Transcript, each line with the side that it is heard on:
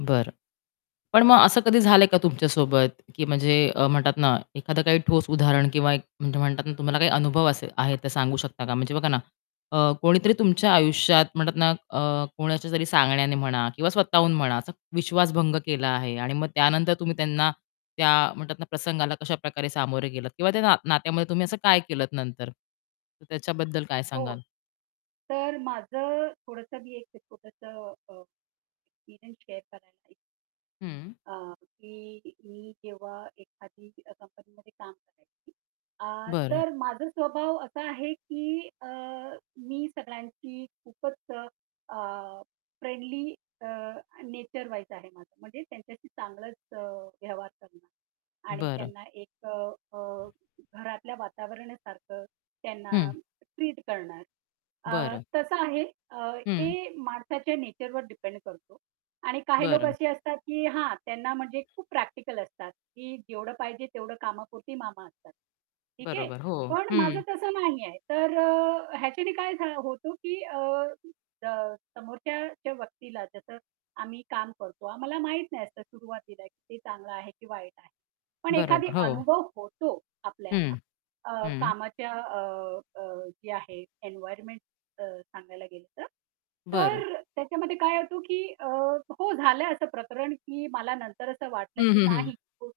left: बरं. पण मग असं कधी झालंय का तुमच्यासोबत, की म्हणजे अ, म्हणतात ना, एखादं काही ठोस उदाहरण किंवा एक म्हणजे म्हणतात ना तुम्हाला काही अनुभव असे आहे ते सांगू शकता का? म्हणजे बघा ना अ, कोणीतरी तुमच्या आयुष्यात म्हणतात ना, अ, कोणाच्यातरी सांगण्याने म्हणा किंवा स्वतःहून म्हणा, असा विश्वास भंग केला आहे आणि मग त्यानंतर तुम्ही त्यांना त्या म्हणतात ना, प्रसंगाला कशाप्रकारे सामोरे गेलत किंवा त्या ना नात्यामध्ये तुम्ही असं काय केलत नंतर, तर त्याच्याबद्दल काय
right: हो.
left: सांगाल?
right: तर माझं अ, थोडंसं मी एक छोटंसं अ, एक्सपिरियन्स शेअर करायला एक
left: हं.
right: अ, की मी जेव्हा एखादी कंपनीमध्ये काम करायची, अ,
left: बरं.
right: तर माझा स्वभाव असा आहे, की अ, मी सगळ्यांशी खूपच अ, फ्रेंडली अ, नेचर वाईज आहे, माझं म्हणजे त्यांच्याशी चांगलंच अ, व्यवहार करणार. आणि
left: बरं.
right: त्यांना एक अ, अ, घरातल्या वातावरणासारखं त्यांना
left: हं.
right: ट्रीट करणार. अ,
left: बरं.
right: तसं आहे. अ, ते
left: हं.
right: माणसाच्या नेचरवर डिपेंड करतो आणि काही लोक
left: बरं.
right: असे असतात की हां, त्यांना म्हणजे खूप प्रॅक्टिकल असतात, की जेवढं पाहिजे तेवढं कामापुरती मामा असतात. ठीक आहे.
left: बरोबर हो,
right: पण माझं
left: हं.
right: तसं नाहीये. तर ह्याच्याने काय झा होतो, की अ, अ, समोरच्या व्यक्तीला जसं आम्ही काम करतो, आम्हाला माहित नाही असंत सुरुवातीला ते चांगलं आहे, की वाईट आहे. पण
left: बरोबर
right: एखादा
left: हो.
right: अनुभव होतो आपल्याला
left: हं.
right: अ,
left: हं.
right: कामाच्या अ, अ, जे आहे एन्व्हायर्नमेंट अ, सांगायला गेलं तर,
left: बरं.
right: तर त्याच्यामध्ये काय होतं की अ हो झालंय असं प्रकरण की मला नंतर असं वाटलं
left: हं,
right: की
left: हं, हं.
right: नाही, तो [unintelligible]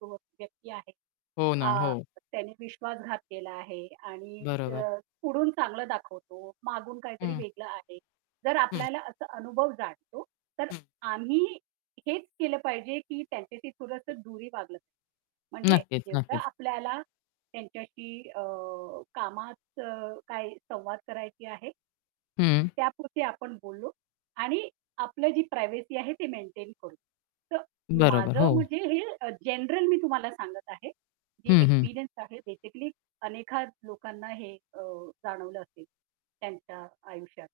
right: तो [unintelligible] व्यक्ती आहे.
left: हो ना,
right: आ,
left: हो.
right: त्यांनी विश्वासघात केला आहे आणि
left: बरोबर.
right: अ, पुढून चांगलं दाखवतो. मागून काहीतरी
left: हं.
right: वेगळं आहे. जर
left: हं.
right: आपल्याला असा अनुभव जाणवतो, तर
left: हं.
right: आम्ही हेच केलं पाहिजे, की त्यांच्याशी थोडंसं दुरीनं वागलं. म्हणजे
left: नक्कीच,
right: जेवढा
left: नक्कीच.
right: आपल्याला त्यांच्याशी अ, कामात काही संवाद करायचा आहे
left: हं.
right: त्यापुरतं आपण बोललो. आणि आपली जी प्रायव्हसी आहे, ते मेंटेन करू. तर
left: बरोबर,
right: माझं
left: हो.
right: म्हणजे हे अ, जनरल मी तुम्हाला सांगत आहे. जे
left: हं, हं.
right: एक्सपिरियन्स आहे बेसिकली अनेकदा लोकांना हे अ, जाणवलं असेल, त्यांच्या आयुष्यात.